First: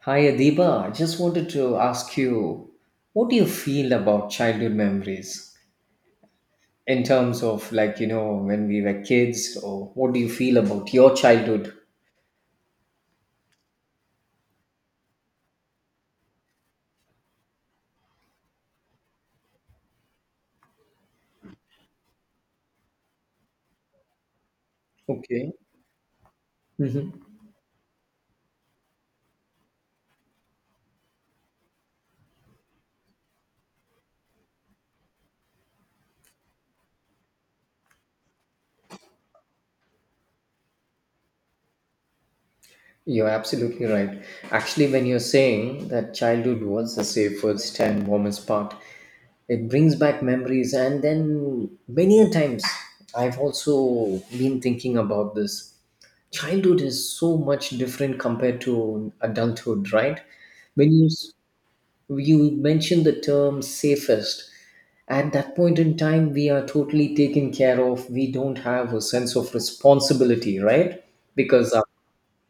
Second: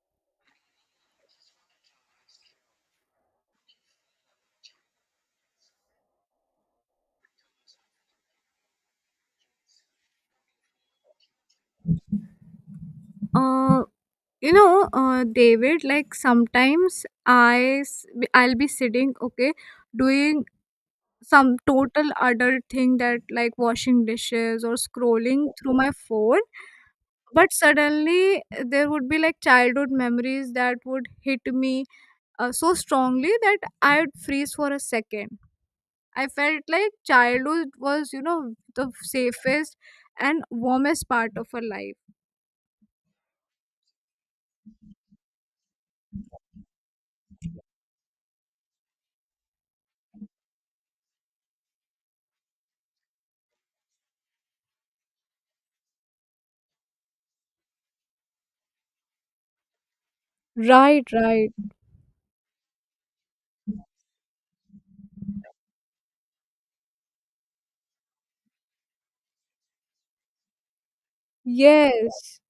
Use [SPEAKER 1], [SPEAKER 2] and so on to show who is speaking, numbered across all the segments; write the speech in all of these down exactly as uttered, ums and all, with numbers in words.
[SPEAKER 1] Hi Adiba, I just wanted to ask you, what do you feel about childhood memories in terms of like, you know, when we were kids, or what do you feel about your childhood?
[SPEAKER 2] Uh, you know, uh, David, like sometimes I s- I'll be sitting, okay, doing some total adult thing that like washing dishes or scrolling
[SPEAKER 1] Okay,
[SPEAKER 2] through my phone, but suddenly eh, there would be like childhood memories that would hit me uh, so strongly that I'd freeze for a second. I felt like childhood was, you know, the safest and warmest part of our life.
[SPEAKER 1] you're absolutely right. Actually, when you're saying that childhood was the safest and warmest part, it brings back memories. And then many a times, I've also been thinking about this. Childhood is so much different compared to adulthood, right? When
[SPEAKER 2] Right,
[SPEAKER 1] you
[SPEAKER 2] right.
[SPEAKER 1] you mentioned the term safest. At that point in time we are totally taken care of, we don't have a sense of responsibility, right? Because our,
[SPEAKER 2] Yes.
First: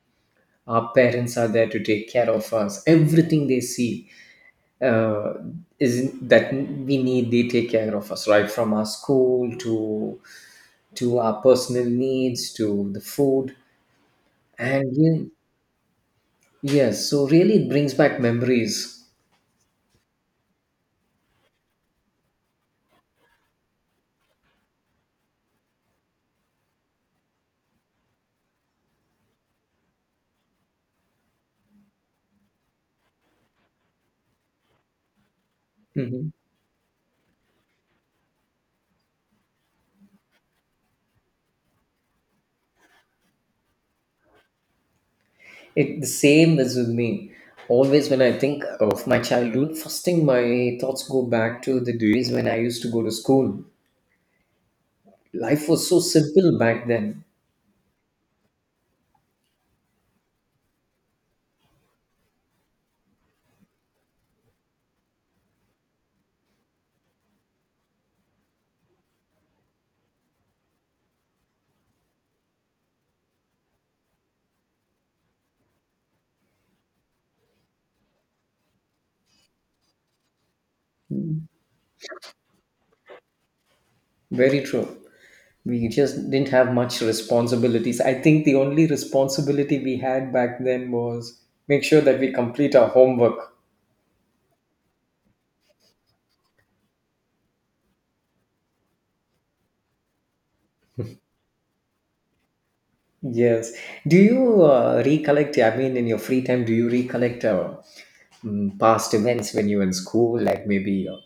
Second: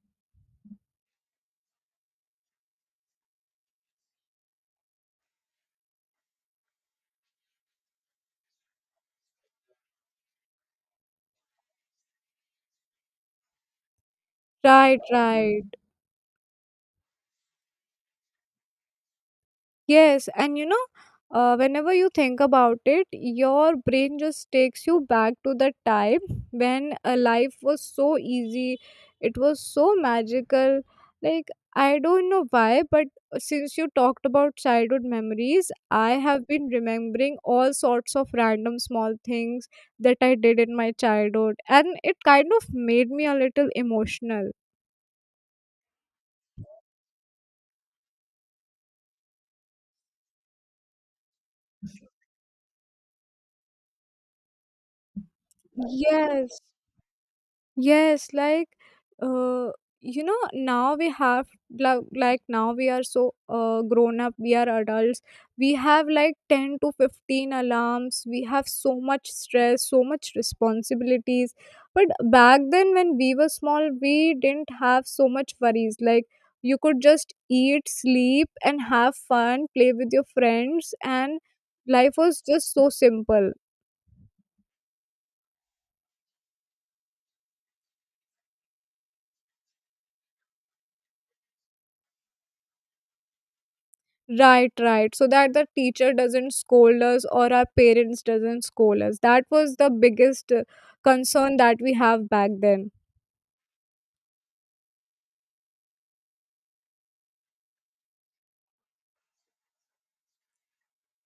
[SPEAKER 1] our parents are there to take care of us. Everything they see uh, is that we need, they take care of us right from our school to to our personal needs, to the food and
[SPEAKER 2] Right,
[SPEAKER 1] you,
[SPEAKER 2] right.
[SPEAKER 1] yes, so really it brings back memories.
[SPEAKER 2] Yes, and you know, uh, whenever you think about it, your brain just takes you back to the time when uh, life was so easy, it was so magical. Like, I don't know why, but since you talked about childhood memories, I
[SPEAKER 1] Mm-hmm.
[SPEAKER 2] have been remembering all sorts of random small things that I did in my childhood, and it kind of made me a little emotional.
[SPEAKER 1] It, the same is with me. Always when I think of my childhood, first thing my thoughts go back to the days when I used to go to school. Life was so simple
[SPEAKER 2] Yes.
[SPEAKER 1] back then.
[SPEAKER 2] Yes, like uh, you know, now we have like, like now we are so uh, grown up, we are adults. We have like ten to fifteen alarms. We have so much stress, so much responsibilities. But back then when we were small, we didn't have so much worries. Like you could just eat, sleep and have fun, play with your friends and life was just so simple.
[SPEAKER 1] Very true. We just didn't have much responsibilities. I think the only responsibility we had back then was make sure that we complete our homework.
[SPEAKER 2] Right, right. So that the teacher doesn't scold us or our parents doesn't scold us. That was the biggest uh, concern that we have back then.
[SPEAKER 1] Yes. Do you uh, recollect? I mean, in your free time, do you recollect, uh, mm, past events when you were in school, like maybe uh,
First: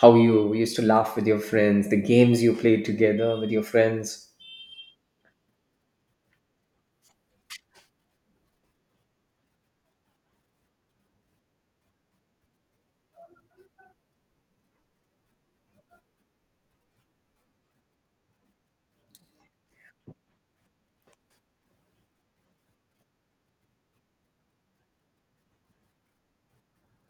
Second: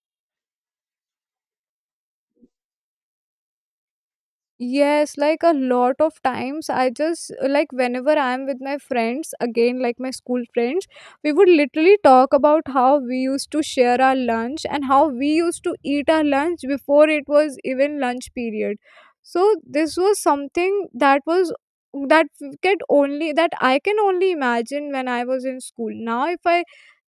[SPEAKER 1] how you used to laugh with your friends, the games you played together with your friends.
[SPEAKER 2] Yes, like a lot of times, I just like whenever I'm with my friends, again, like my school friends, we would literally talk about how we used to share our lunch and how we used to eat our lunch before it was even lunch period. So, this was something that was that could only that I can only imagine when I was in school. Now, if I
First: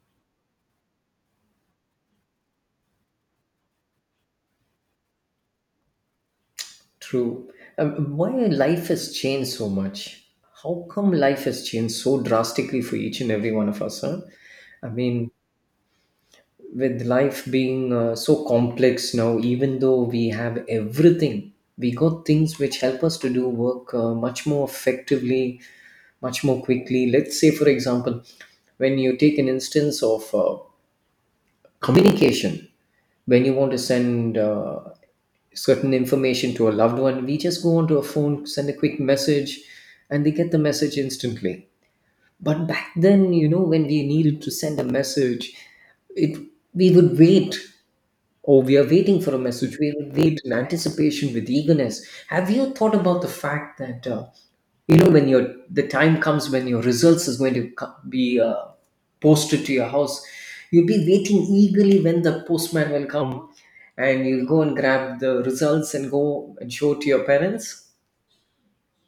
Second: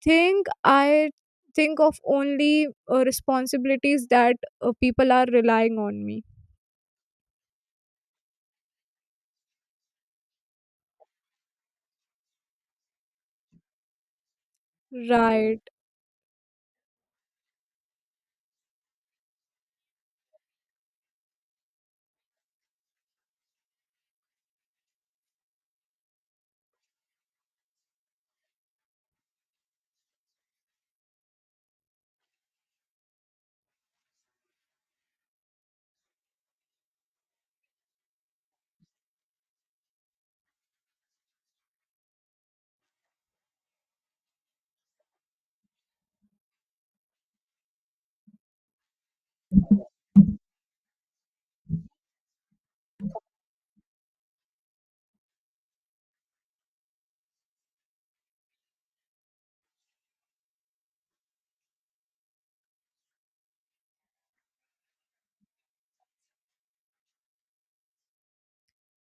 [SPEAKER 2] think, I think of only uh, responsibilities that uh, people are relying on me.
[SPEAKER 1] True. Um, why life has changed so much? How come life has changed so drastically for each and every one of us? Huh? I mean,
[SPEAKER 2] Right.
[SPEAKER 1] with life being uh, so complex now, even though we have everything, we got things which help us to do work uh, much more effectively, much more quickly. Let's say, for example, when you take an instance of uh, communication, when you want to send uh, certain information to a loved one, we just go onto a phone, send a quick message, and they get the message instantly. But back then, you know, when we needed to send a message, it we would wait. Oh, we are waiting for a message. We wait in anticipation with eagerness. Have you thought about the fact that uh, you know, when your the time comes when your results is going to co- be uh, posted to your house, you'll be waiting eagerly when the postman will come, and you'll go and grab the results and go and show to your parents.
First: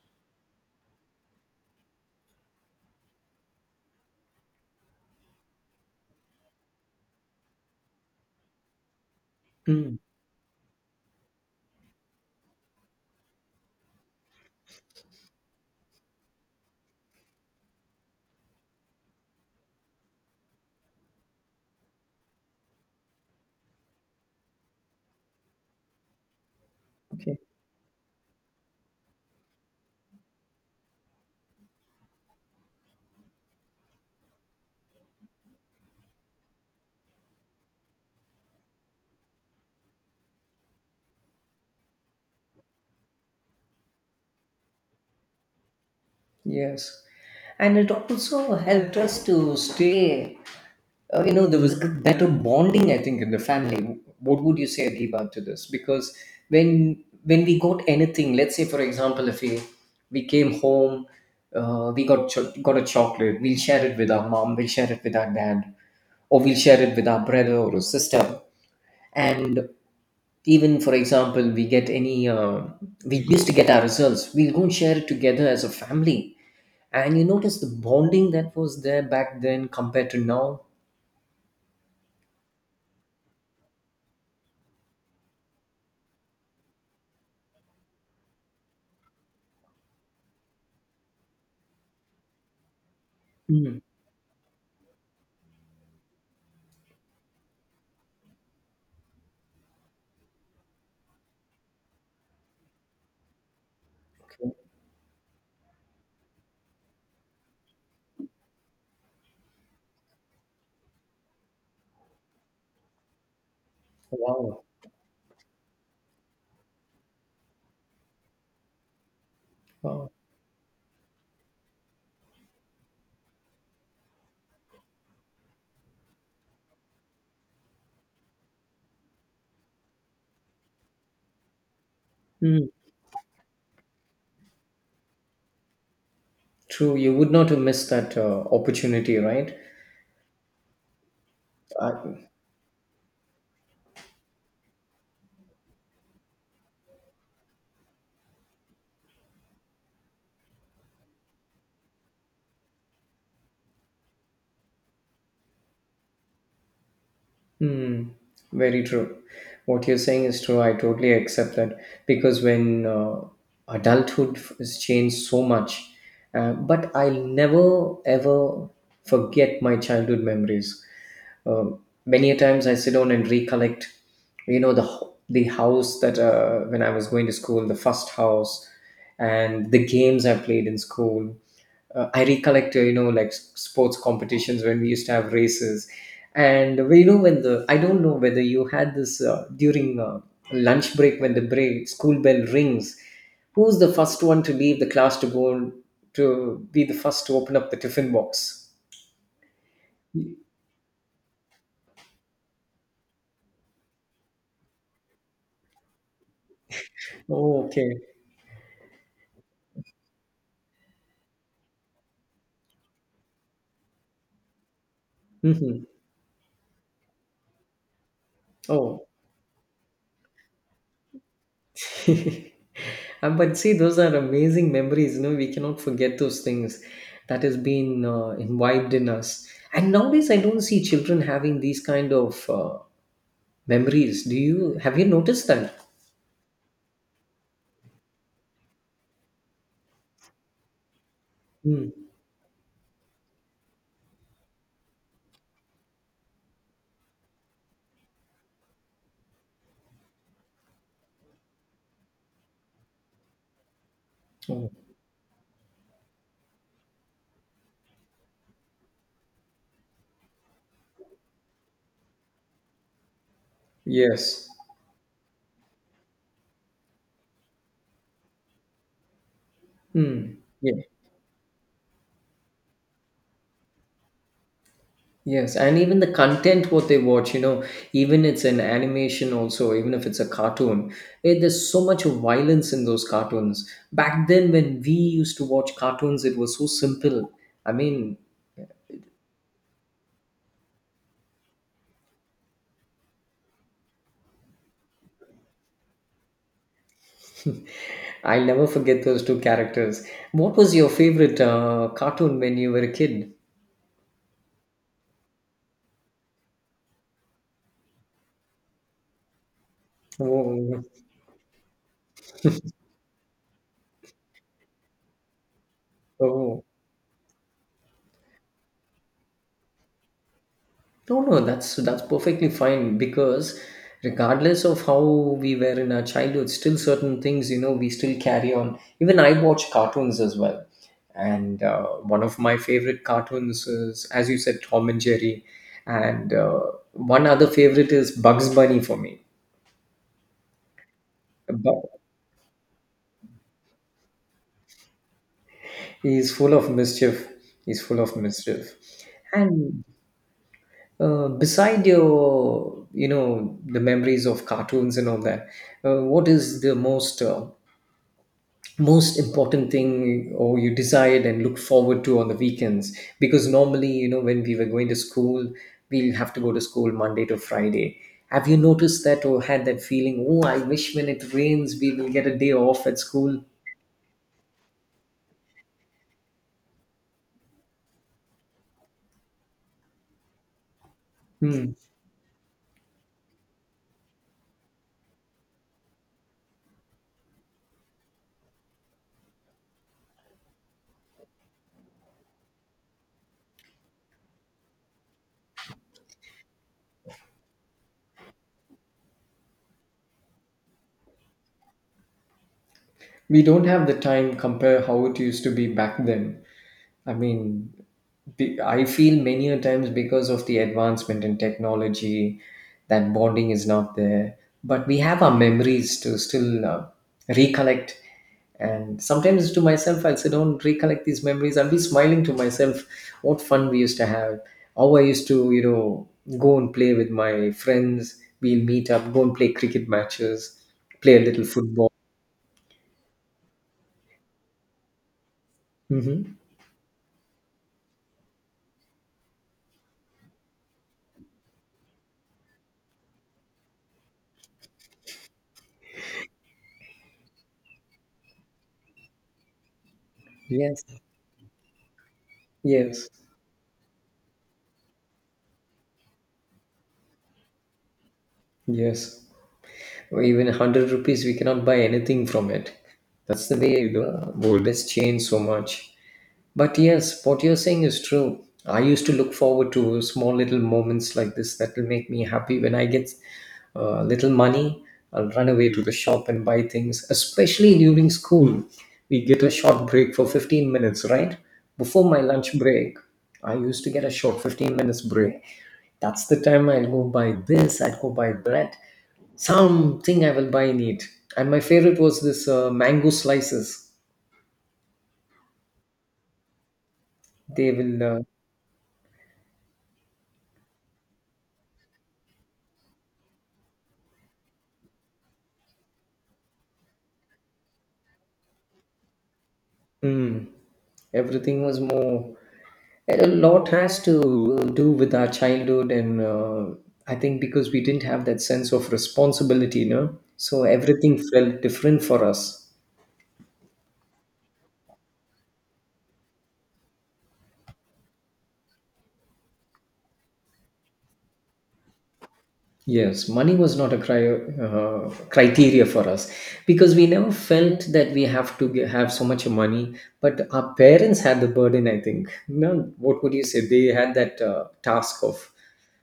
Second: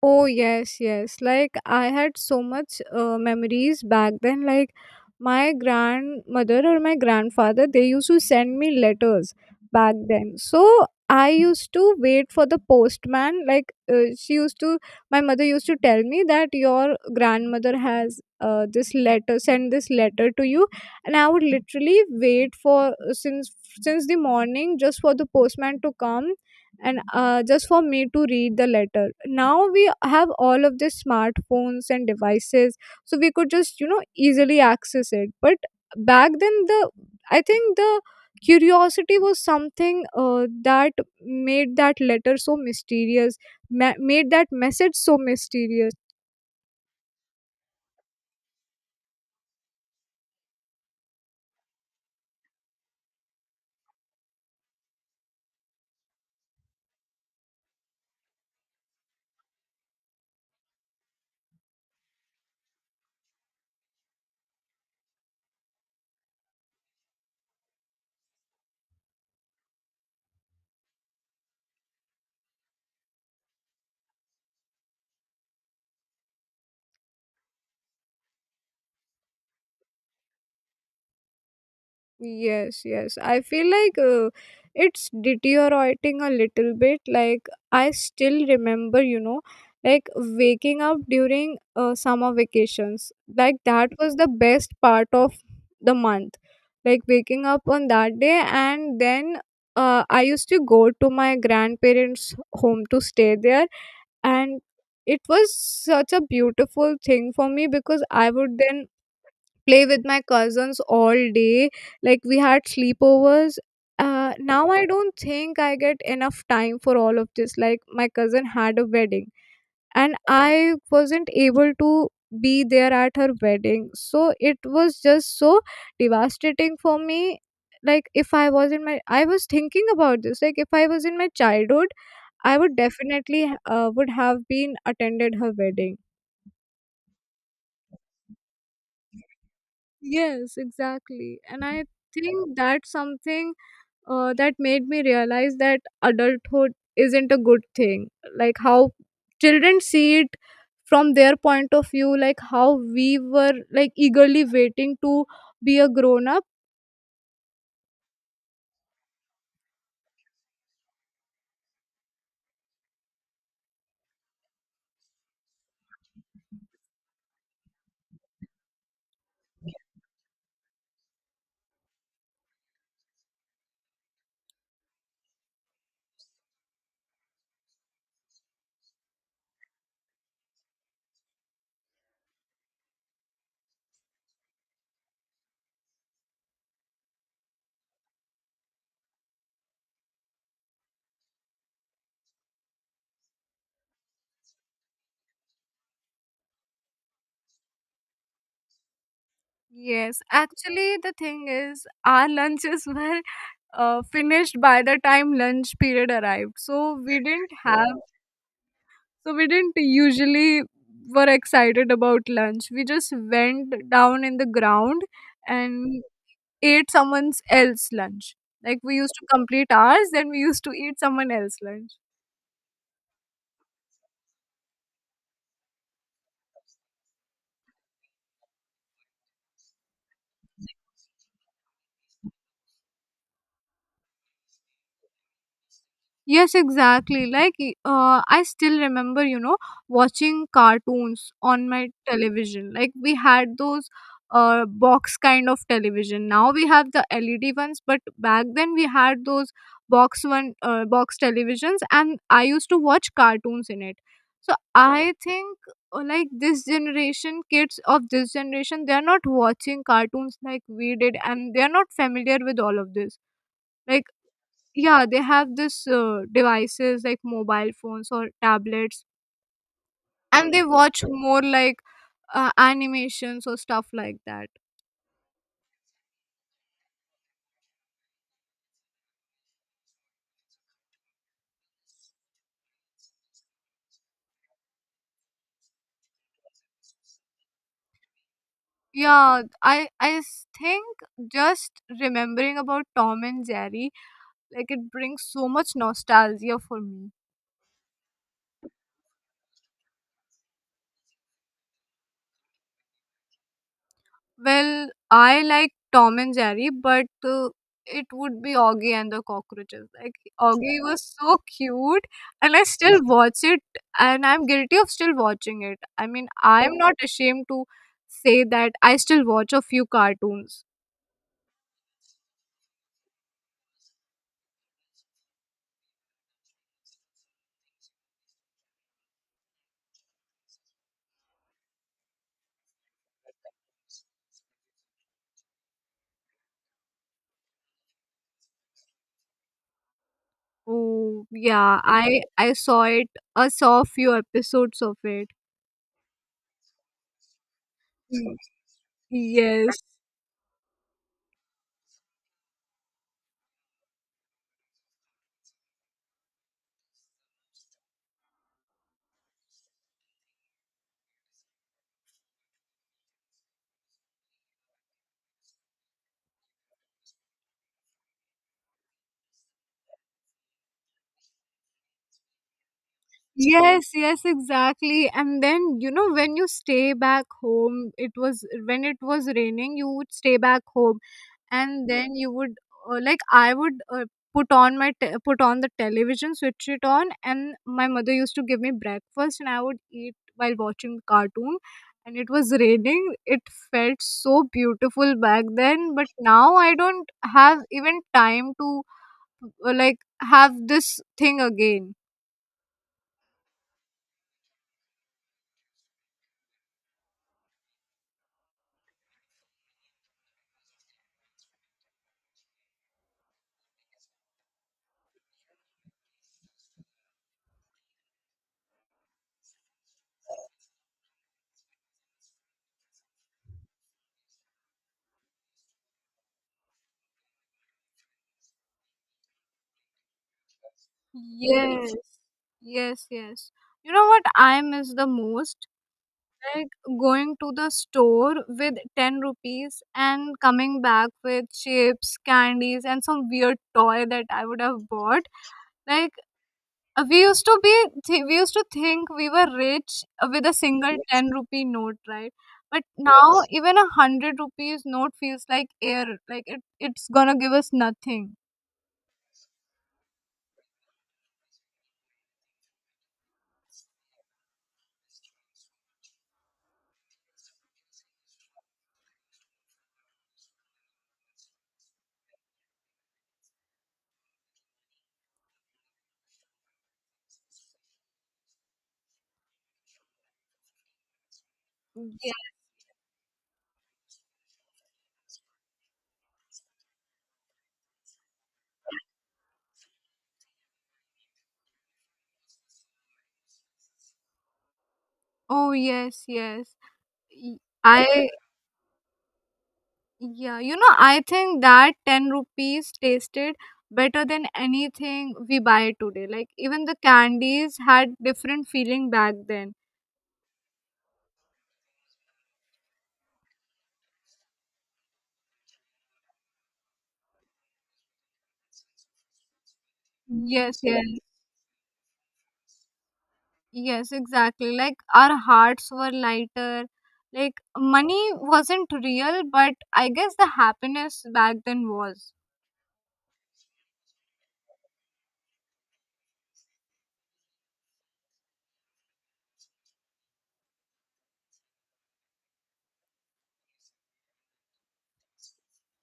[SPEAKER 2] Oh, yes, yes. Like, I had so much uh, memories back then. Like, my grandmother or my grandfather, they used to send me letters back
[SPEAKER 1] Mm,
[SPEAKER 2] then. So, I used to wait for the postman. Like, uh, she used to, my mother used to tell me that your grandmother has uh, this letter, send this letter to you. And I would literally wait for, uh, since since the morning just for the postman to come and
[SPEAKER 1] okay.
[SPEAKER 2] uh, just for me to read the letter. Now we have all of these smartphones and devices, so we could just, you know, easily access it, but back then the I think the curiosity was something uh, that made that letter so mysterious, ma- made that message so mysterious.
[SPEAKER 1] Yes, and it also helped us to stay. Uh, you know, there was a better bonding I think in the family. What would you say, Adiba, to this? Because when when we got anything, let's say for example, if we we came home, uh, we got cho- got a chocolate, we'll share it with our mom, we'll share it with our dad, or we'll share it with our brother or a sister. And even for example, we get any uh, we used to get our results, we'll go and share it together as a family, and you notice the bonding that was there back then compared to now.
[SPEAKER 2] Yes, yes. I feel like uh, it's deteriorating a little bit. Like, I still remember, you know, like waking up during uh, summer vacations. Like,
[SPEAKER 1] Hmm.
[SPEAKER 2] that was the best part of the month. Like, waking up on that day, and then uh, I used to go to my grandparents' home to stay there, and it was such a beautiful thing for me because I would then play with my cousins all day. Like we had sleepovers. Uh,
[SPEAKER 1] Wow.
[SPEAKER 2] now I don't think I get enough time for all of this. Like my cousin had a wedding
[SPEAKER 1] Wow.
[SPEAKER 2] and I wasn't able to be there at her wedding. So it was just so devastating for me. Like if I was in my, I was thinking about this. Like if I was in my childhood, I
[SPEAKER 1] Mm.
[SPEAKER 2] would definitely uh, would have been attended her wedding.
[SPEAKER 1] True. You would not have missed that uh, opportunity, right?
[SPEAKER 2] Yes, exactly. And I
[SPEAKER 1] I,
[SPEAKER 2] think that's something uh, that made me realize that adulthood isn't a good thing. Like how children see it from their point of view, like how we were like eagerly waiting to be a grown up.
[SPEAKER 1] mm, very true. What you're saying is true. I totally accept that, because when uh, adulthood has changed so much, uh, but I'll never ever forget my childhood memories. Uh, Many a times I sit down and recollect, you know, the ho- the house that uh, when I was going to school, the first house, and the games I played in school. uh, I recollect, uh, you know, like s- sports competitions when we used to have races. And we know when the, I don't know whether you had this uh, during uh, lunch break, when the break, school bell rings, who's the first one to leave the class to go and- to be the first to open up the tiffin box?
[SPEAKER 2] Yes, actually, the thing is, our lunches were uh, finished by the time lunch period arrived. So we didn't
[SPEAKER 1] Oh,
[SPEAKER 2] have,
[SPEAKER 1] okay.
[SPEAKER 2] so we didn't usually were excited about lunch. We just went down in the ground
[SPEAKER 1] Hmm.
[SPEAKER 2] and ate someone else's lunch. Like we
[SPEAKER 1] Oh.
[SPEAKER 2] used to complete ours, then we used to eat someone else's lunch.
[SPEAKER 1] Uh, but see, those are amazing memories. You know, we cannot forget those things that has been uh, imbibed in us. And nowadays, I don't see children having these kind of uh, memories. Do you have you noticed that?
[SPEAKER 2] Yes, exactly. Like, y- uh, I still remember, you know, watching cartoons on my
[SPEAKER 1] Hmm.
[SPEAKER 2] television. Like, we had those uh, box kind of television. Now we have the L E D ones, but back then we had those box one, uh, box televisions, and I used to watch cartoons in it. So
[SPEAKER 1] Oh,
[SPEAKER 2] I think, uh, like, this generation, kids of this generation, they are not watching cartoons like we did, and they are not familiar with all of this. Like,
[SPEAKER 1] yes.
[SPEAKER 2] yeah, they have this uh, devices like mobile phones or tablets
[SPEAKER 1] Hmm.
[SPEAKER 2] and they
[SPEAKER 1] Yeah.
[SPEAKER 2] watch more like uh, animations or stuff like that.
[SPEAKER 1] Yes, and even the content what they watch, you know, even it's an animation also, even if it's a cartoon, eh, there's so much of violence in those cartoons. Back then, when we used to watch cartoons, it was so simple. I mean,
[SPEAKER 2] Yeah i i s- think just remembering about Tom and Jerry, like it brings so much nostalgia for me.
[SPEAKER 1] I'll never forget those two characters. What was your favorite uh, cartoon when you were a kid?
[SPEAKER 2] Well, I like Tom and Jerry, but uh, it would be Augie and the Cockroaches. Like Augie
[SPEAKER 1] Oh,
[SPEAKER 2] was so cute, and I still watch it, and I'm guilty of still watching it. I mean,
[SPEAKER 1] oh.
[SPEAKER 2] I'm not ashamed to say that I still watch a few cartoons.
[SPEAKER 1] No, no, that's that's perfectly fine, because regardless of how we were in our childhood, still certain things, you know, we still carry on. Even I watch cartoons as well, and uh, one of my favorite cartoons is, as you said, Tom and Jerry, and uh, one other favorite is Bugs Bunny for me.
[SPEAKER 2] Oh yeah,
[SPEAKER 1] Bu-
[SPEAKER 2] I I saw it. I saw a few episodes of it.
[SPEAKER 1] He's full of mischief. He's full of
[SPEAKER 2] Mm.
[SPEAKER 1] mischief,
[SPEAKER 2] Yes.
[SPEAKER 1] and uh, beside your, you know, the memories of cartoons and all that, uh, what is the most uh, most important thing or you decide and look forward to on the weekends? Because normally, you know, when we were going to school, we'll have to go to school Monday to Friday. Have you noticed that or had that feeling, oh, I wish when it rains we will get a day off at school?
[SPEAKER 2] Yes, yes, exactly. And then, you know, when you stay back home, it was when it was raining, you would stay back home
[SPEAKER 1] Hmm.
[SPEAKER 2] and then you would uh, like I would uh, put on my te- put on the television, switch it on and my mother used to give me breakfast and I would eat while watching cartoon and it was raining. It felt so beautiful back then, but now I don't have even time to uh, like have this thing again.
[SPEAKER 1] We don't have the time, compare how it used to be back then. I mean, be- I feel many a times, because of the advancement in technology, that bonding is not there. But we have our memories to still uh, recollect. And sometimes to myself, I'll sit down, recollect these memories. I'll be smiling to myself what fun we used to have, how I used to, you know, go and play with my friends. We'll meet up, go and play cricket matches, play a little football.
[SPEAKER 2] Yes, yes, yes. You know what I miss the most?
[SPEAKER 1] Hmm.
[SPEAKER 2] Like going to the store with ten rupees and coming back with chips, candies, and some weird toy that I would have bought. Like uh, we used to be, th- we used to think we were rich uh, with a
[SPEAKER 1] Yes.
[SPEAKER 2] single Yes. ten rupee note, right? But
[SPEAKER 1] Yes.
[SPEAKER 2] now Yes. even a a hundred rupees note feels like air. Like it, it's gonna give us nothing.
[SPEAKER 1] Yes. Or even a hundred rupees we cannot buy anything from it. That's the way the gold has changed so much. But yes, what you're saying is true. I used to look forward to small little moments like this that will make me happy when I get uh, little money. I'll run away to the shop and buy things, especially during school. We get a short break for fifteen minutes, right? Before my
[SPEAKER 2] Yeah.
[SPEAKER 1] lunch break, I used to get a short fifteen minutes break. That's the time I'll go buy this, I'll go buy that, something I will buy and eat. And my favorite was this uh, mango slices.
[SPEAKER 2] Oh, yes, yes. Y-
[SPEAKER 1] They will uh,
[SPEAKER 2] I Yeah, you know, I think that ten rupees tasted better than anything we buy today. Like even the candies had different feeling back then.
[SPEAKER 1] everything was more. A lot has to do with our childhood, and uh, I think because we didn't have that sense of responsibility, you know, so
[SPEAKER 2] Yes, yes,
[SPEAKER 1] everything felt different for us.
[SPEAKER 2] yes, exactly. Like our hearts were lighter. Like money wasn't real, but I guess the happiness back then was.
[SPEAKER 1] Yes, money was not a cri- uh, criteria for us, because we never felt that we have to ge- have so much money. But our parents had the burden, I think. No, what would you say? They had that uh, task of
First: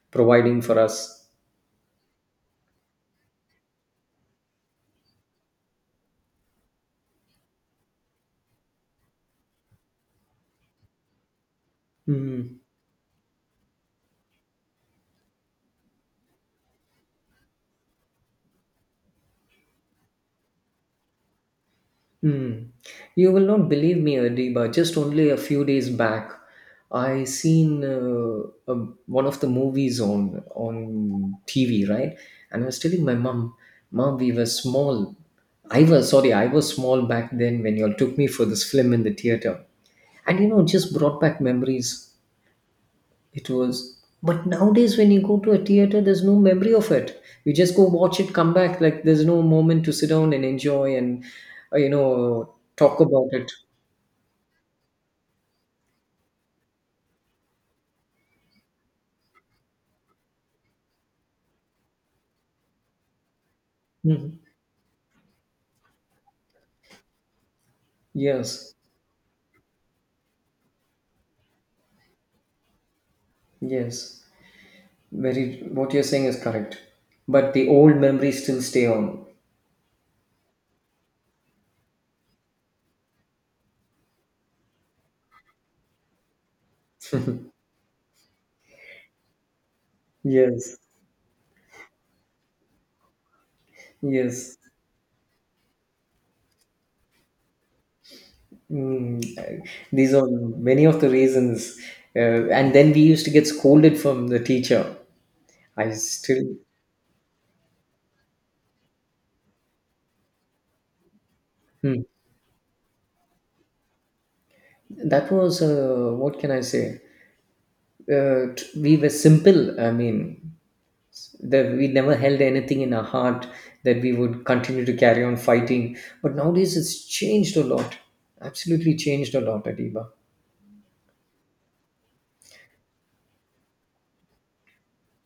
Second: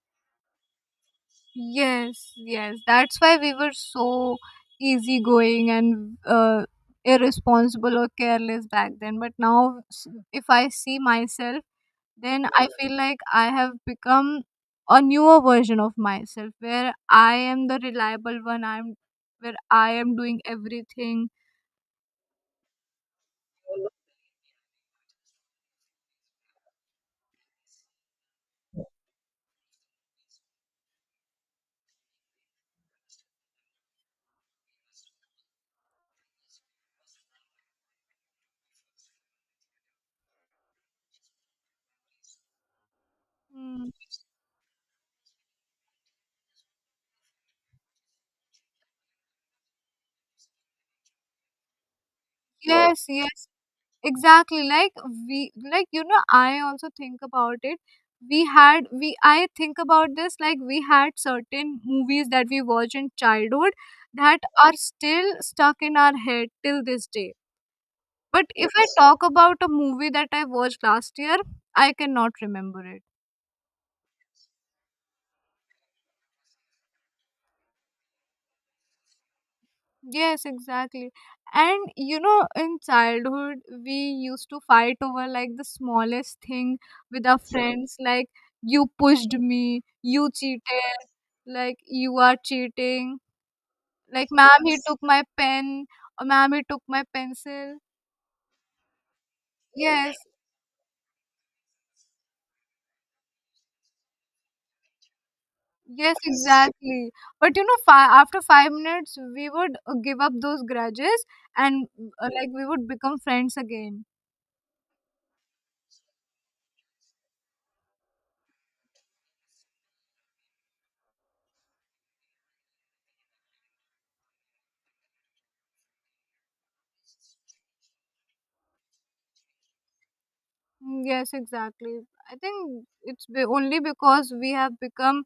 [SPEAKER 1] providing for us.
[SPEAKER 2] Yes, yes. That's why we were so easygoing and uh, irresponsible or careless back then. But now, s- if I see myself, then
[SPEAKER 1] Mm-hmm.
[SPEAKER 2] I feel like I have become a newer version of myself where I am the reliable one. I'm Where I am doing everything.
[SPEAKER 1] Hmm. You will not believe me, Adiba. Just only a few days back, I seen uh, a, one of the movies on on T V, right? And I was telling my mom, "Mom, we were small. I was sorry, I was small back then when you all took me for this film in the theater." And you know, it just brought back memories. It
[SPEAKER 2] Mm,
[SPEAKER 1] was. But nowadays, when you go to a theater, there's no memory of it. You just go watch it, come back. Like there's no moment to sit down and enjoy and, uh, you know, talk
[SPEAKER 2] Yes,
[SPEAKER 1] about
[SPEAKER 2] yes,
[SPEAKER 1] it.
[SPEAKER 2] exactly. Like we, like you know, I also think about it. We had we I think about this like we had certain movies that we watched in childhood that
[SPEAKER 1] Mhm.
[SPEAKER 2] are still stuck in our head till this day. But if
[SPEAKER 1] Yes,
[SPEAKER 2] I Yes. talk about a movie that I watched last year, I cannot remember it.
[SPEAKER 1] yes. Very. What you're saying is correct. But the old memories still stay on.
[SPEAKER 2] Yes, exactly. And you know, in childhood, we used to fight over like the smallest thing with our friends, like you pushed me, you cheated,
[SPEAKER 1] Yes,
[SPEAKER 2] like you are cheating, like
[SPEAKER 1] yes.
[SPEAKER 2] ma'am, he took my pen, or ma'am, he took my pencil.
[SPEAKER 1] Mm, I- these
[SPEAKER 2] Yes,
[SPEAKER 1] are many of the reasons. Uh, and then we used to get scolded from the teacher. I
[SPEAKER 2] yes,
[SPEAKER 1] still.
[SPEAKER 2] exactly. But you know, fi- after five minutes, we would uh, give up those grudges and
[SPEAKER 1] Hmm.
[SPEAKER 2] uh, like we would become friends again.
[SPEAKER 1] That was, uh, what can I say? Uh, t- we were simple. I mean, that we never held anything in our heart that we would continue to carry on fighting. But nowadays, it's changed a lot. Absolutely changed a lot, Adiba.
[SPEAKER 2] Mm, Yes, exactly. I think it's be- only because we have become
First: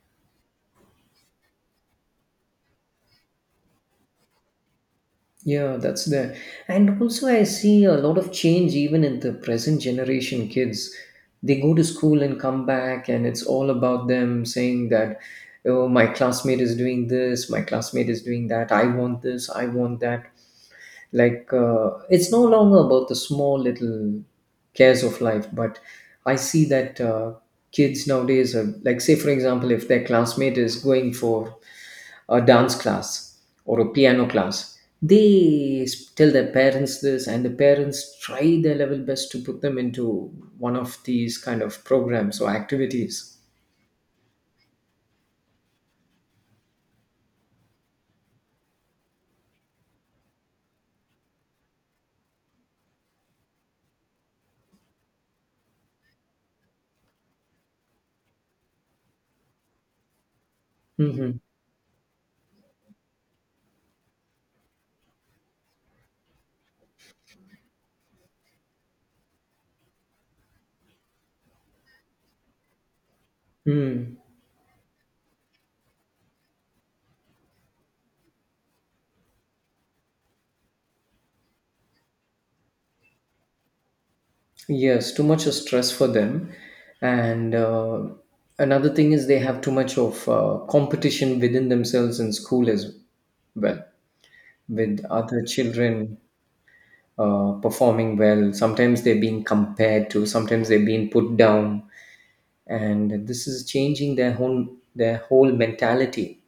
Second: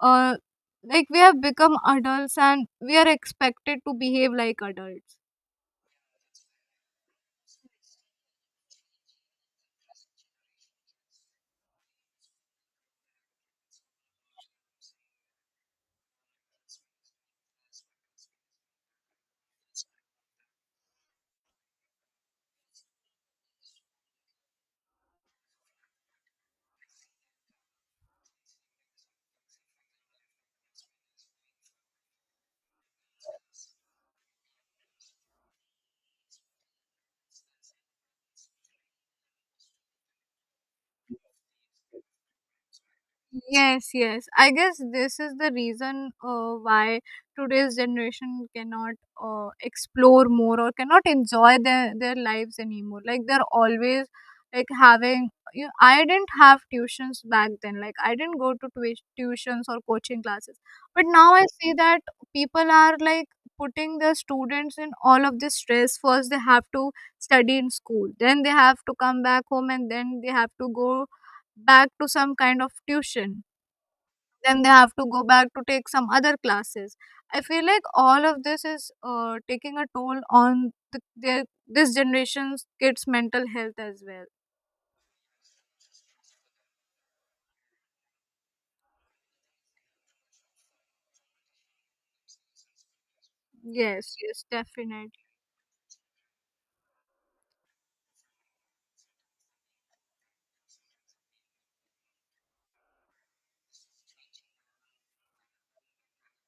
[SPEAKER 2] uh like we have become adults and we are expected to behave like adults.
[SPEAKER 1] Yeah, that's there. And also, I see a lot of change even in the present generation kids. They go to school and come back, and it's all about them saying that, oh, my classmate is doing this, my classmate is doing that, I want this, I want that, like uh, it's no longer about the small little cares of life. But I see that uh, kids nowadays are, like say for example, if their classmate is going for a dance class or a piano class, they s- tell their parents this, and the parents try their level best to put them into one of these kind of programs or activities.
[SPEAKER 2] Yes, yes. I guess this is the reason uh, why today's generation cannot uh, explore more or cannot enjoy their their lives anymore. Like they're always like having. You know, I didn't have tuitions back then. Like I didn't go to tui- tuitions or coaching classes. But
[SPEAKER 1] Hmm.
[SPEAKER 2] now I see that people are like putting their students in all of this stress. First, they have to study in school. Then they have to come back home, and then they have to go back to some kind of tuition, then they have to go back to take some other classes. I feel like all of this is uh, taking a toll on the, their this generation's kids mental health as well.
[SPEAKER 1] Yes, too much stress for them. And uh, another thing is they have too much of uh, competition within themselves in school as well,
[SPEAKER 2] Yes, yes,
[SPEAKER 1] with
[SPEAKER 2] definitely.
[SPEAKER 1] other children uh, performing well. Sometimes they're being compared to, sometimes they're being put down. And this is changing their whole, their whole mentality.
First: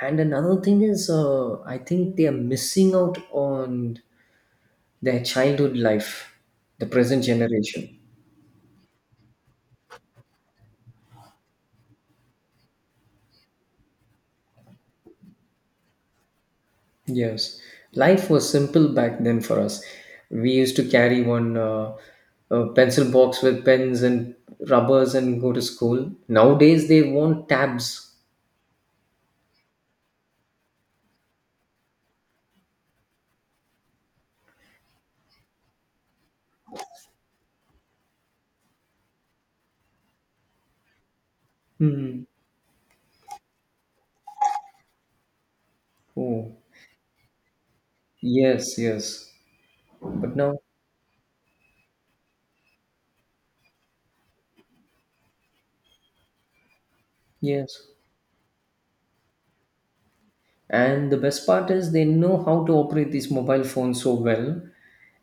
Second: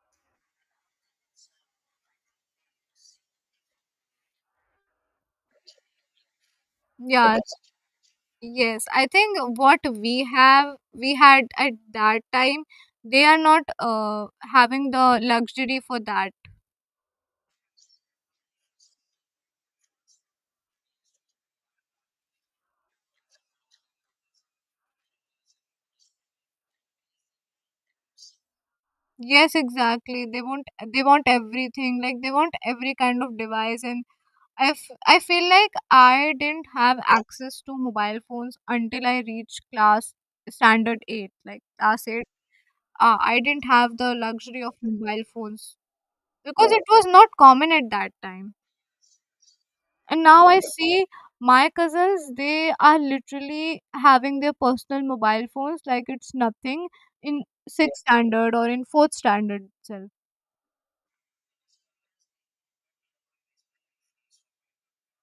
[SPEAKER 1] And another thing is, uh, I think they are missing out on their childhood life, the present
[SPEAKER 2] yeah
[SPEAKER 1] generation.
[SPEAKER 2] yes i think what we have we had at that time, they are not uh, having the luxury for that.
[SPEAKER 1] Yes, life was simple back then for us. We used to carry one uh, uh, pencil box with pens and rubbers and go to school. Nowadays, they want tabs.
[SPEAKER 2] Yes, exactly. They want they want everything, like they want every kind of device. And I, f- I feel like I didn't have access to mobile phones until I reached class standard eight. Like class
[SPEAKER 1] Hmm.
[SPEAKER 2] eight, uh, I didn't have the luxury of mobile phones
[SPEAKER 1] Oh,
[SPEAKER 2] because it was not common at that time.
[SPEAKER 1] yes, yes.
[SPEAKER 2] And
[SPEAKER 1] But
[SPEAKER 2] now
[SPEAKER 1] now,
[SPEAKER 2] I see my cousins, they are literally having their personal mobile phones like it's nothing in
[SPEAKER 1] yes.
[SPEAKER 2] sixth standard or in fourth standard itself.
[SPEAKER 1] And the best part is they know how to operate these mobile phones so well.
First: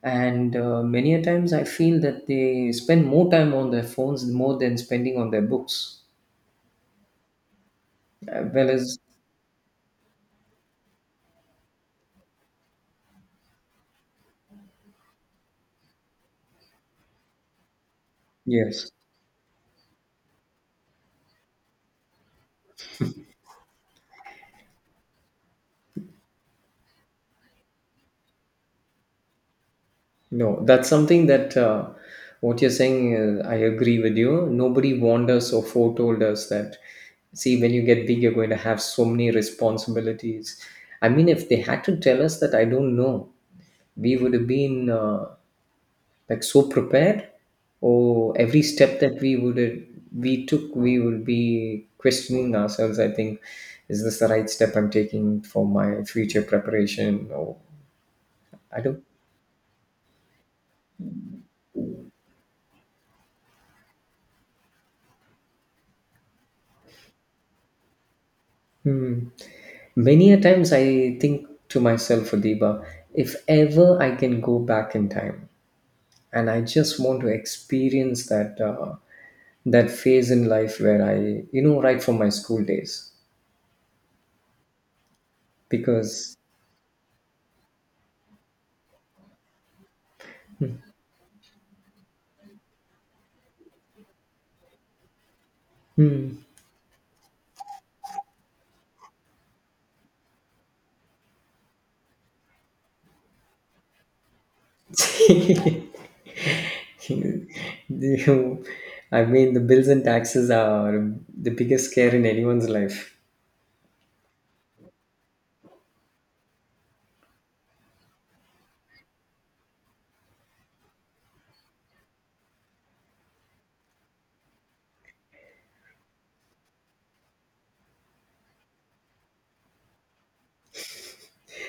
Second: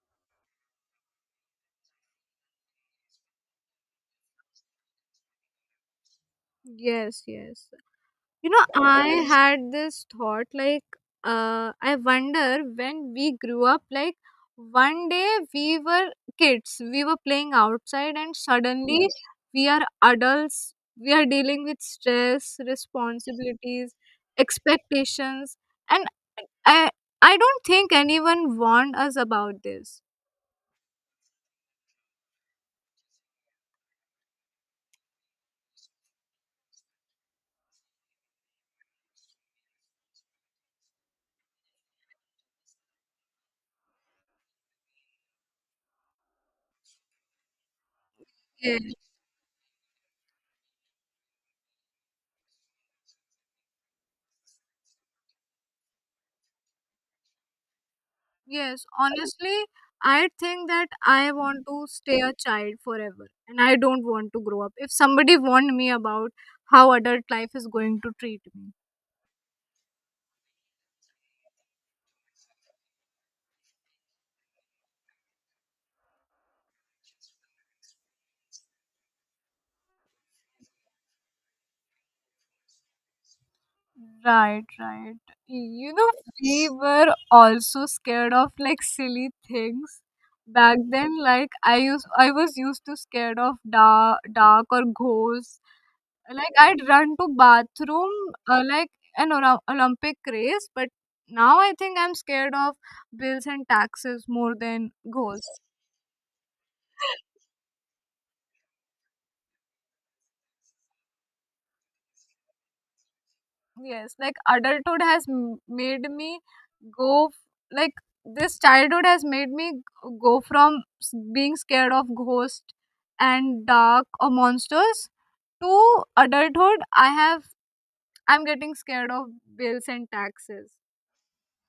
[SPEAKER 1] And uh, many a times I feel that they spend more time on their phones more than spending on their books.
[SPEAKER 2] Yes, yes. You
[SPEAKER 1] As
[SPEAKER 2] know,
[SPEAKER 1] well as,
[SPEAKER 2] I had this thought like, uh, I wonder when we grew up, like, one day we were kids, we were playing outside, and
[SPEAKER 1] yes.
[SPEAKER 2] suddenly. Yes. We are adults, we are dealing with stress, responsibilities, expectations, and I, I don't think anyone warned us about this.
[SPEAKER 1] No, that's something that uh, what you're saying, uh, I agree with you. Nobody warned us or foretold us that, see, when you get big, you're going to have so many responsibilities. I mean, if they had to tell us that, I don't know, we would have been uh, like so prepared, or every step that we would have, we took, we would be questioning ourselves. I think, is this the right step I'm taking for my future preparation? Or I
[SPEAKER 2] Yes,
[SPEAKER 1] don't.
[SPEAKER 2] honestly, I think that I want to stay a child forever and I don't want to grow up. If somebody warned me about how adult life is going to treat me.
[SPEAKER 1] Hmm. Many a times I think to myself, Adiba, if ever I can go back in time, and I just want to experience that uh, that phase in life where I, you know, right from my school days,
[SPEAKER 2] Right, right. You know,
[SPEAKER 1] because
[SPEAKER 2] we were also scared of like silly things back then. Like I used, I was used to scared of dark, dark or ghosts.
[SPEAKER 1] hmm,
[SPEAKER 2] Like I'd run to bathroom uh, like an Ora- Olympic race, but now I think I'm scared of bills and taxes more than goals.
[SPEAKER 1] you- I mean, the bills and taxes are the biggest scare in anyone's life,
[SPEAKER 2] Yes, like adulthood has m- made me go f- like this childhood has made me g- go from s- being scared of ghosts and dark or monsters to adulthood. I have I'm getting scared of bills and taxes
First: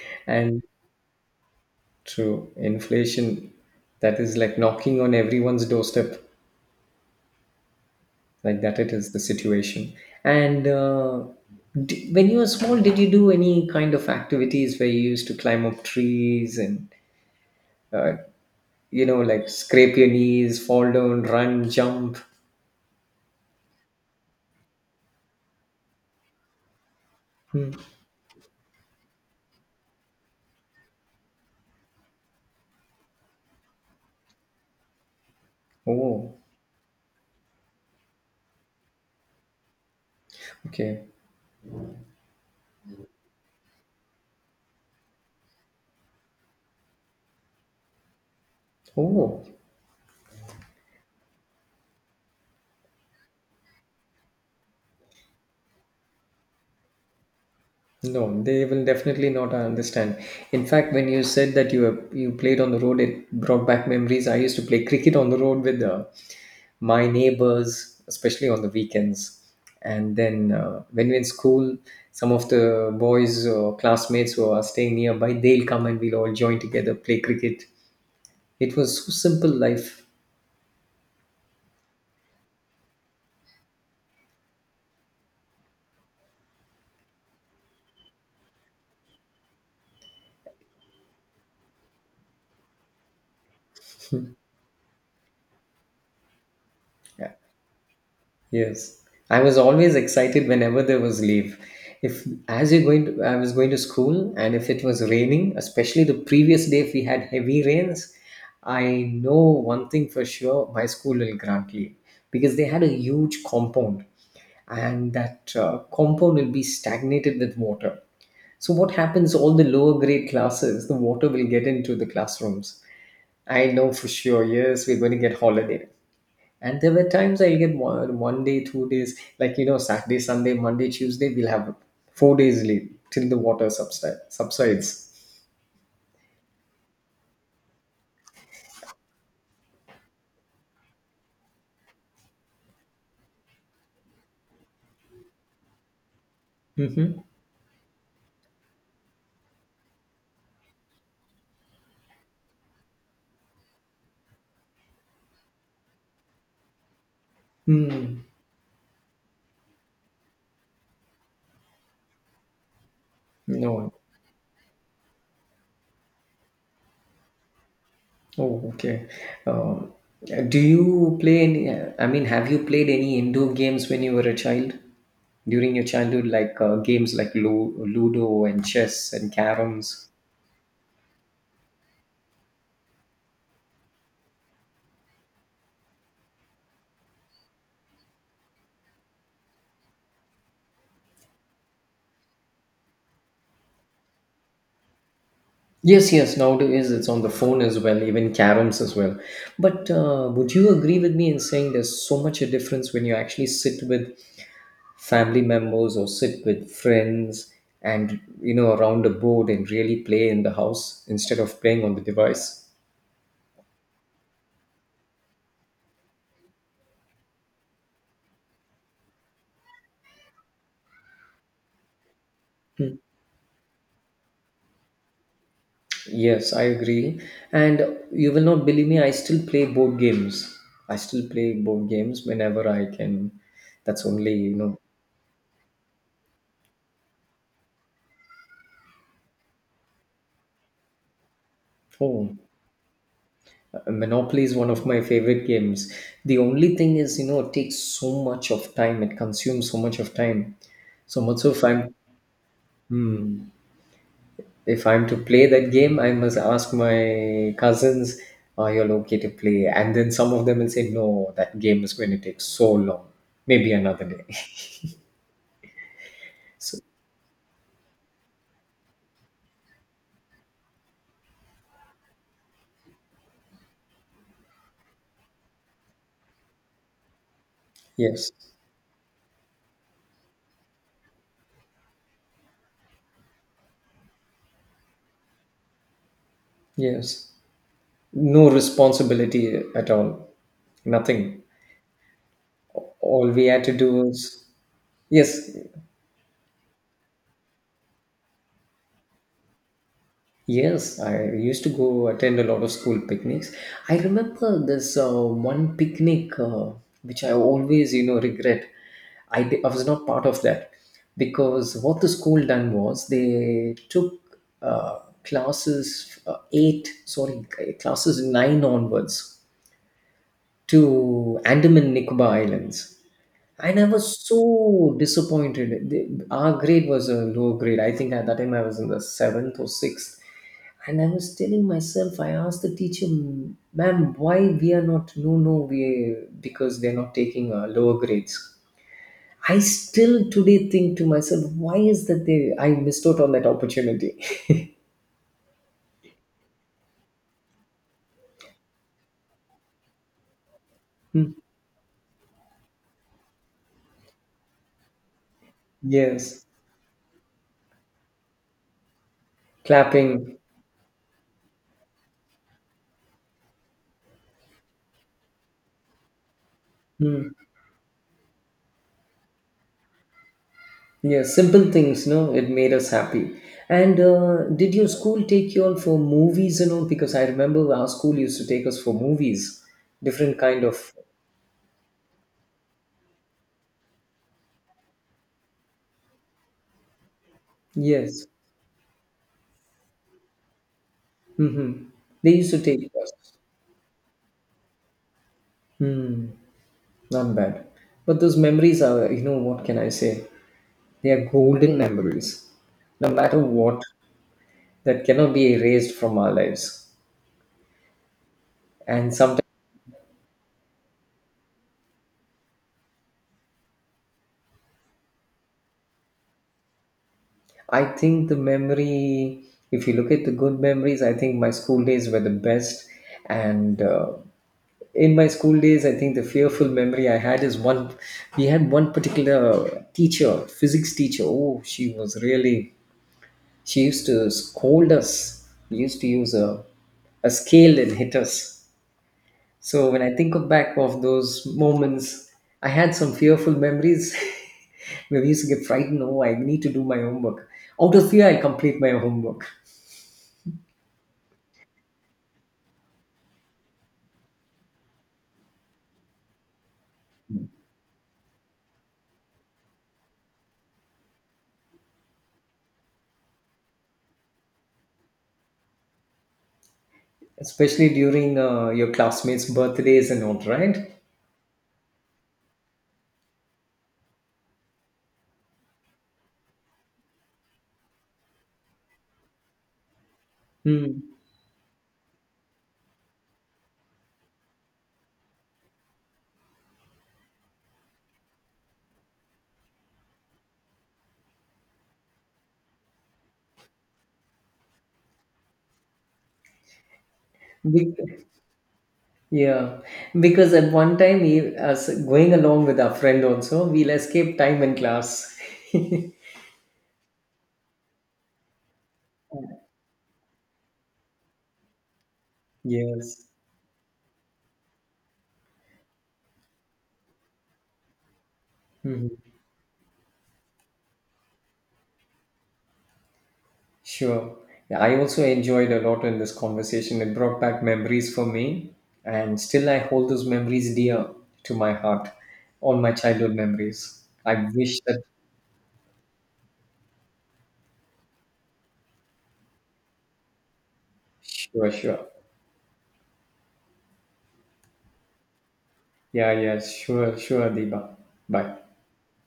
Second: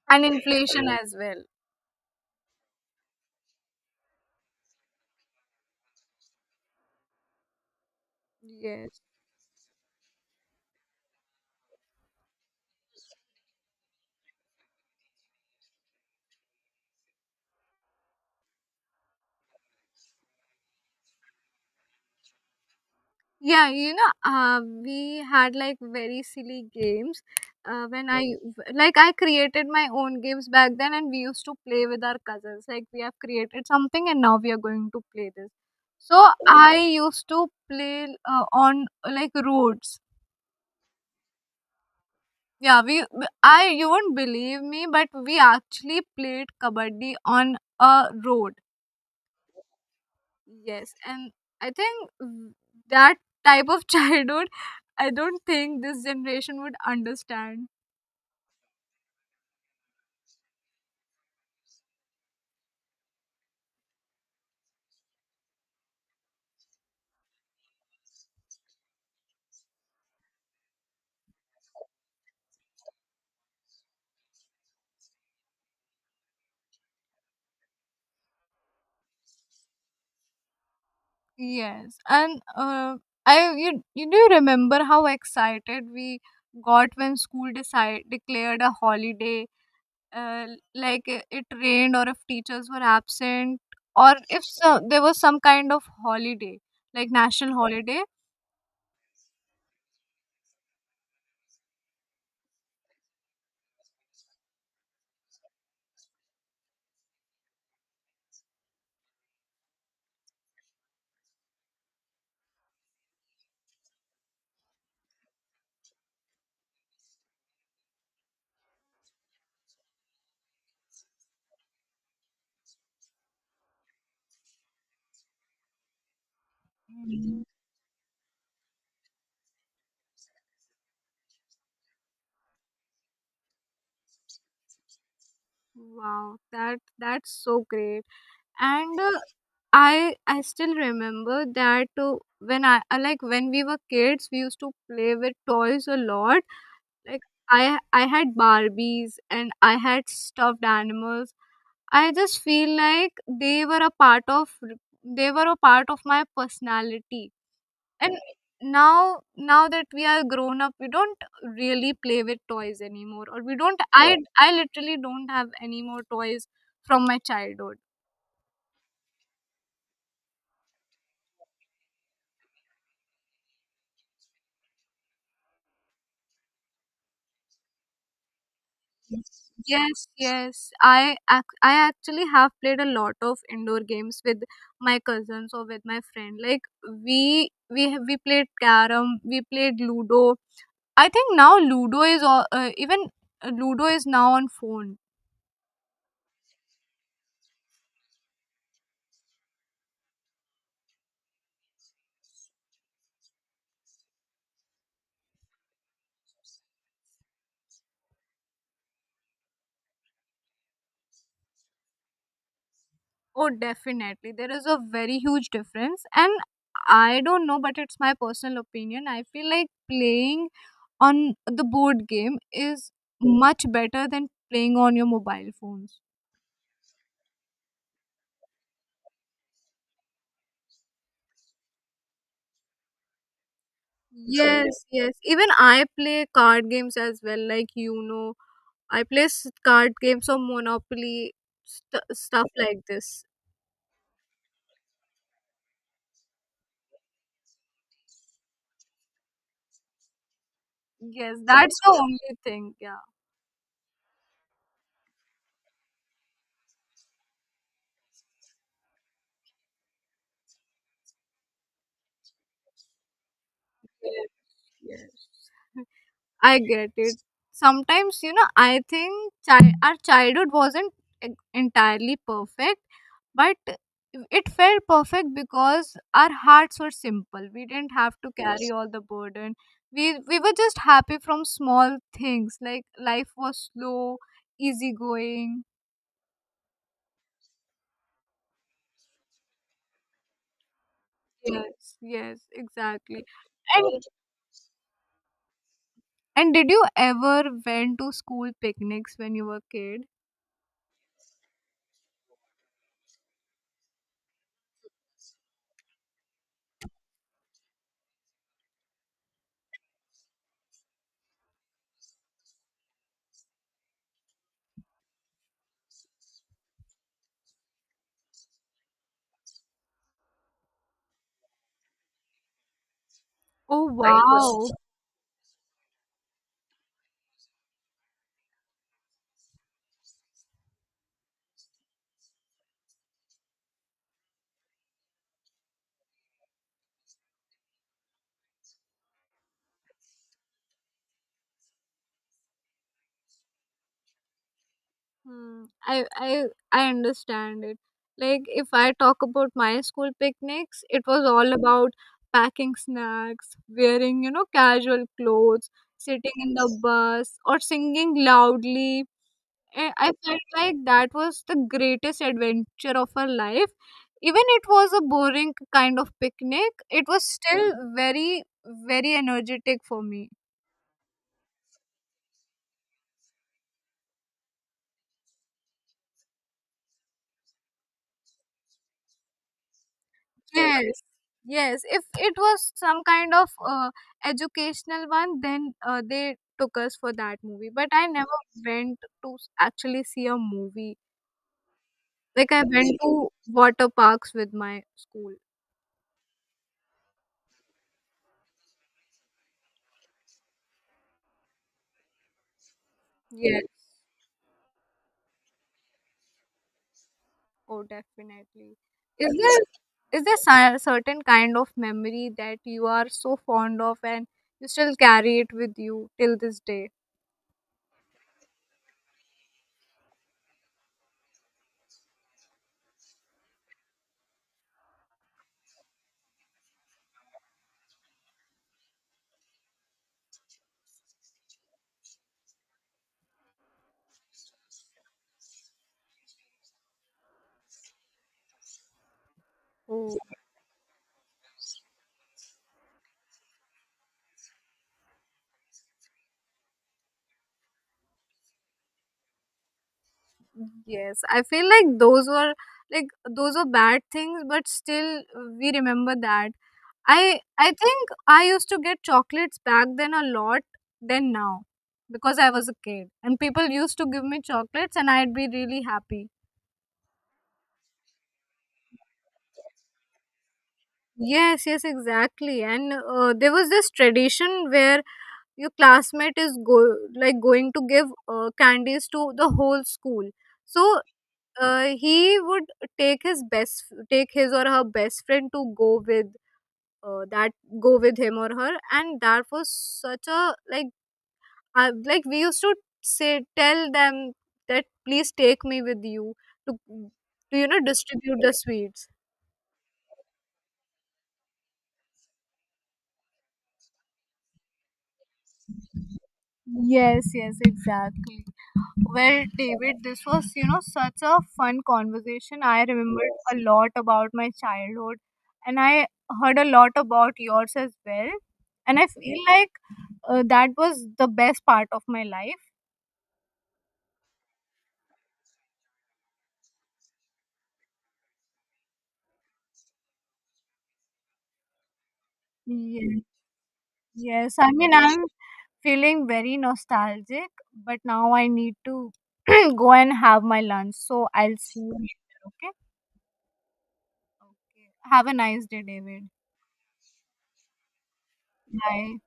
[SPEAKER 2] and
[SPEAKER 1] and
[SPEAKER 2] inflation as well.
[SPEAKER 1] true inflation that is like knocking on everyone's doorstep, like that it
[SPEAKER 2] Yes.
[SPEAKER 1] is the situation. And uh, d- when you were small, did you do any kind of activities where you used to climb up trees and, you know, like scrape your knees, fall down, run, jump?
[SPEAKER 2] Yeah, you know, uh, we had like very silly games.
[SPEAKER 1] Hmm.
[SPEAKER 2] Uh, when I like, I created my own games back then, and we used to play with our cousins. Like, we have created something, and now we are going to play this. So
[SPEAKER 1] Oh,
[SPEAKER 2] I used to play uh, on like roads.
[SPEAKER 1] okay.
[SPEAKER 2] Yeah, we. I You won't believe me, but we actually played kabaddi on a road.
[SPEAKER 1] Oh,
[SPEAKER 2] Yes, and I think w- that type of childhood, I don't think this generation would understand.
[SPEAKER 1] no, they will definitely not understand. In fact, when you said that you you played on the road, it brought back memories. I used to play cricket on the road with the my neighbors, especially on the weekends. And then uh, when we're in school, some of the boys or classmates who are staying nearby, they'll come and we'll all join together, play cricket. It was so simple life.
[SPEAKER 2] Yes, and uh, I you you do remember how excited we got when school decide declared a holiday, uh, like uh, it rained or if teachers were absent or if so, there was some kind of holiday like
[SPEAKER 1] Yeah.
[SPEAKER 2] national holiday.
[SPEAKER 1] Yes. I was always excited whenever there was leave. If as you're going to, I was going to school and if it was raining, especially the previous day if we had heavy rains, I know one thing for sure, my school will grant leave because they had a huge compound and that uh, compound will be stagnated with water. So, what happens? All the lower grade classes, the water will get into the classrooms. I know for sure, yes, we're going to get holiday. And there were times
[SPEAKER 2] Mhm.
[SPEAKER 1] I get one, one day, two days, like you know, Saturday, Sunday, Monday, Tuesday, we'll have four days leave till the water subside, subsides.
[SPEAKER 2] Wow, that that's so great. And uh, I I still remember that uh, when I I like when we were kids, we used to play with toys a lot.
[SPEAKER 1] Mm-hmm.
[SPEAKER 2] Like I I had Barbies and I had stuffed animals. I just feel like they were a part of they were a part of my personality. And
[SPEAKER 1] Mm.
[SPEAKER 2] now now that we are grown up, we don't really play with toys anymore, or we don't.
[SPEAKER 1] No.
[SPEAKER 2] I I literally don't have any more toys from my childhood.
[SPEAKER 1] Oh, okay. Um, do you play any? I mean, have you played any indoor games when you were a child? During your childhood, like uh, games like Lu- Ludo and chess and
[SPEAKER 2] Yes,
[SPEAKER 1] caroms.
[SPEAKER 2] yes. I ac- I actually have played a lot of indoor games with my cousins or with my friend. Like we we have- we played carom, we played Ludo. I think now Ludo is all, uh, even uh, Ludo is now on phone.
[SPEAKER 1] Yes, yes. Nowadays, it's on the phone as well, even caroms as well. But uh, would you agree with me in saying there's so much a difference when you actually sit with family members or sit with friends and, you know, around a board and really play in the house instead of playing on the device?
[SPEAKER 2] Oh, definitely. There is a very huge difference and I don't know, but it's my personal opinion. I feel like playing on the board game is much better than playing on your mobile phones.
[SPEAKER 1] Yes, I agree. And you will not believe me, I still play board games. I still play board games whenever I can. That's
[SPEAKER 2] So
[SPEAKER 1] only,
[SPEAKER 2] yeah.
[SPEAKER 1] you know,
[SPEAKER 2] Yes, yes. Even I play card games as well, like you know. I play s- card games or Monopoly, st-
[SPEAKER 1] oh,
[SPEAKER 2] stuff like this.
[SPEAKER 1] Monopoly is one of my favorite games. The only thing is, you know, it takes so much of time, it consumes so much of time. So
[SPEAKER 2] Yes,
[SPEAKER 1] much so if
[SPEAKER 2] that's
[SPEAKER 1] I'm
[SPEAKER 2] the only thing. Yeah.
[SPEAKER 1] if I'm to play that game, I must ask my cousins, are you okay to play? And then some of them will say, no, that game is going to take so long. Maybe another day.
[SPEAKER 2] Yes, yes. I
[SPEAKER 1] So
[SPEAKER 2] get it. Sometimes, you know, I think chi- our childhood wasn't e- entirely perfect, but it felt perfect because our hearts were simple. We didn't have to
[SPEAKER 1] yes,
[SPEAKER 2] carry. Yes. All the burden, we we were just happy from small things. Like life was slow, easygoing.
[SPEAKER 1] yes. No responsibility at all, nothing,
[SPEAKER 2] Yes, yes, exactly.
[SPEAKER 1] all we had to do
[SPEAKER 2] and
[SPEAKER 1] was, yes.
[SPEAKER 2] and did you ever went to school picnics when you were a kid?
[SPEAKER 1] Yes, I used to go attend a lot of school picnics. I remember this uh, one picnic, uh, which I always, you know, regret. I, di- I was not part of that because what the school done was they took uh, classes uh, eight, sorry, classes nine onwards to Andaman Nicobar Islands. And
[SPEAKER 2] Oh,
[SPEAKER 1] I was so
[SPEAKER 2] wow.
[SPEAKER 1] disappointed. The- our grade was a low grade. I think at that time I was in the seventh or sixth. And I was telling myself, I asked the teacher, ma'am, why we are not, no, no, we, because they're not taking uh, lower grades. I still today think to myself, why is that they, I missed out on that opportunity.
[SPEAKER 2] Hmm, I I I understand it. Like if I talk about my school picnics, it was
[SPEAKER 1] Hmm.
[SPEAKER 2] all about packing snacks, wearing, you know, casual clothes, sitting
[SPEAKER 1] Yes.
[SPEAKER 2] in the bus or singing loudly. I I
[SPEAKER 1] Clapping.
[SPEAKER 2] felt like that was the greatest adventure of our life. Even it was a boring kind of picnic, it was
[SPEAKER 1] Hmm.
[SPEAKER 2] still very, very energetic for me.
[SPEAKER 1] Yeah, simple things, no, it made us happy. And uh, did your school take you all for movies and all? Because I remember our school used to take us for movies, different kind of.
[SPEAKER 2] Yes, yes. If it was some kind of uh, educational one, then uh, they took us for that movie. But I
[SPEAKER 1] Yes.
[SPEAKER 2] never went to s- actually see a movie.
[SPEAKER 1] Mm-hmm. They used
[SPEAKER 2] Like
[SPEAKER 1] to
[SPEAKER 2] I
[SPEAKER 1] take
[SPEAKER 2] went to
[SPEAKER 1] us.
[SPEAKER 2] water parks with my school.
[SPEAKER 1] Not bad. But those memories are, you know, what can I say? They are golden memories. No matter
[SPEAKER 2] Yes.
[SPEAKER 1] what, that cannot be erased from our lives.
[SPEAKER 2] Oh, definitely.
[SPEAKER 1] And
[SPEAKER 2] Is
[SPEAKER 1] sometimes
[SPEAKER 2] there is there cer- certain kind of memory that you are so fond of and you still carry it with you till this day?
[SPEAKER 1] I think the memory, if you look at the good memories, I think my school days were the best. And uh, in my school days, I think the fearful memory I had is one. We had one particular teacher, physics teacher. Oh, she was really, she used to scold us. We used to use a, a scale and hit us. So when I
[SPEAKER 2] Oh.
[SPEAKER 1] think of back of those moments, I had some fearful memories. Where we used to get frightened, oh, I need to do my homework. Out of fear, I complete my homework.
[SPEAKER 2] Yes, I feel like those were like those were bad things, but still uh, we remember that. I I think I used to get chocolates back then a lot than now, because I was a kid and people used to give me chocolates and I'd be really happy.
[SPEAKER 1] Especially during uh, your classmates birthdays and all, right?
[SPEAKER 2] Yes, yes, exactly. And uh, there was this tradition where your classmate is go like going to give uh, candies to the whole school. So
[SPEAKER 1] Hmm.
[SPEAKER 2] uh, he would take his best take his or her best friend to go with uh, that go with him or her. And that was such a like I, like we used to say tell them that please take me with you to to you know
[SPEAKER 1] Be-
[SPEAKER 2] distribute the sweets.
[SPEAKER 1] Yeah, because at one time, he, as going along with our friend also, we'll escape time in class.
[SPEAKER 2] Yes, yes, exactly. Well, David, this was, you know, such a fun conversation. I
[SPEAKER 1] Yes.
[SPEAKER 2] remembered a lot about my childhood and I heard a lot about yours as well. And I
[SPEAKER 1] Mhm.
[SPEAKER 2] feel like Uh, that was the best part of my life.
[SPEAKER 1] Sure. Yeah, I also enjoyed a lot in this conversation. It brought back memories for me, and still I hold those memories dear to my heart, all my
[SPEAKER 2] Yes.
[SPEAKER 1] childhood memories. I
[SPEAKER 2] Yes, I
[SPEAKER 1] wish
[SPEAKER 2] mean,
[SPEAKER 1] that,
[SPEAKER 2] I'm feeling very nostalgic, but now I need to go and have my lunch. So I'll
[SPEAKER 1] sure,
[SPEAKER 2] see you
[SPEAKER 1] sure.
[SPEAKER 2] later, okay? Have a nice day, David.
[SPEAKER 1] Yeah, yeah, sure, sure, Deba. Bye.
[SPEAKER 2] Bye.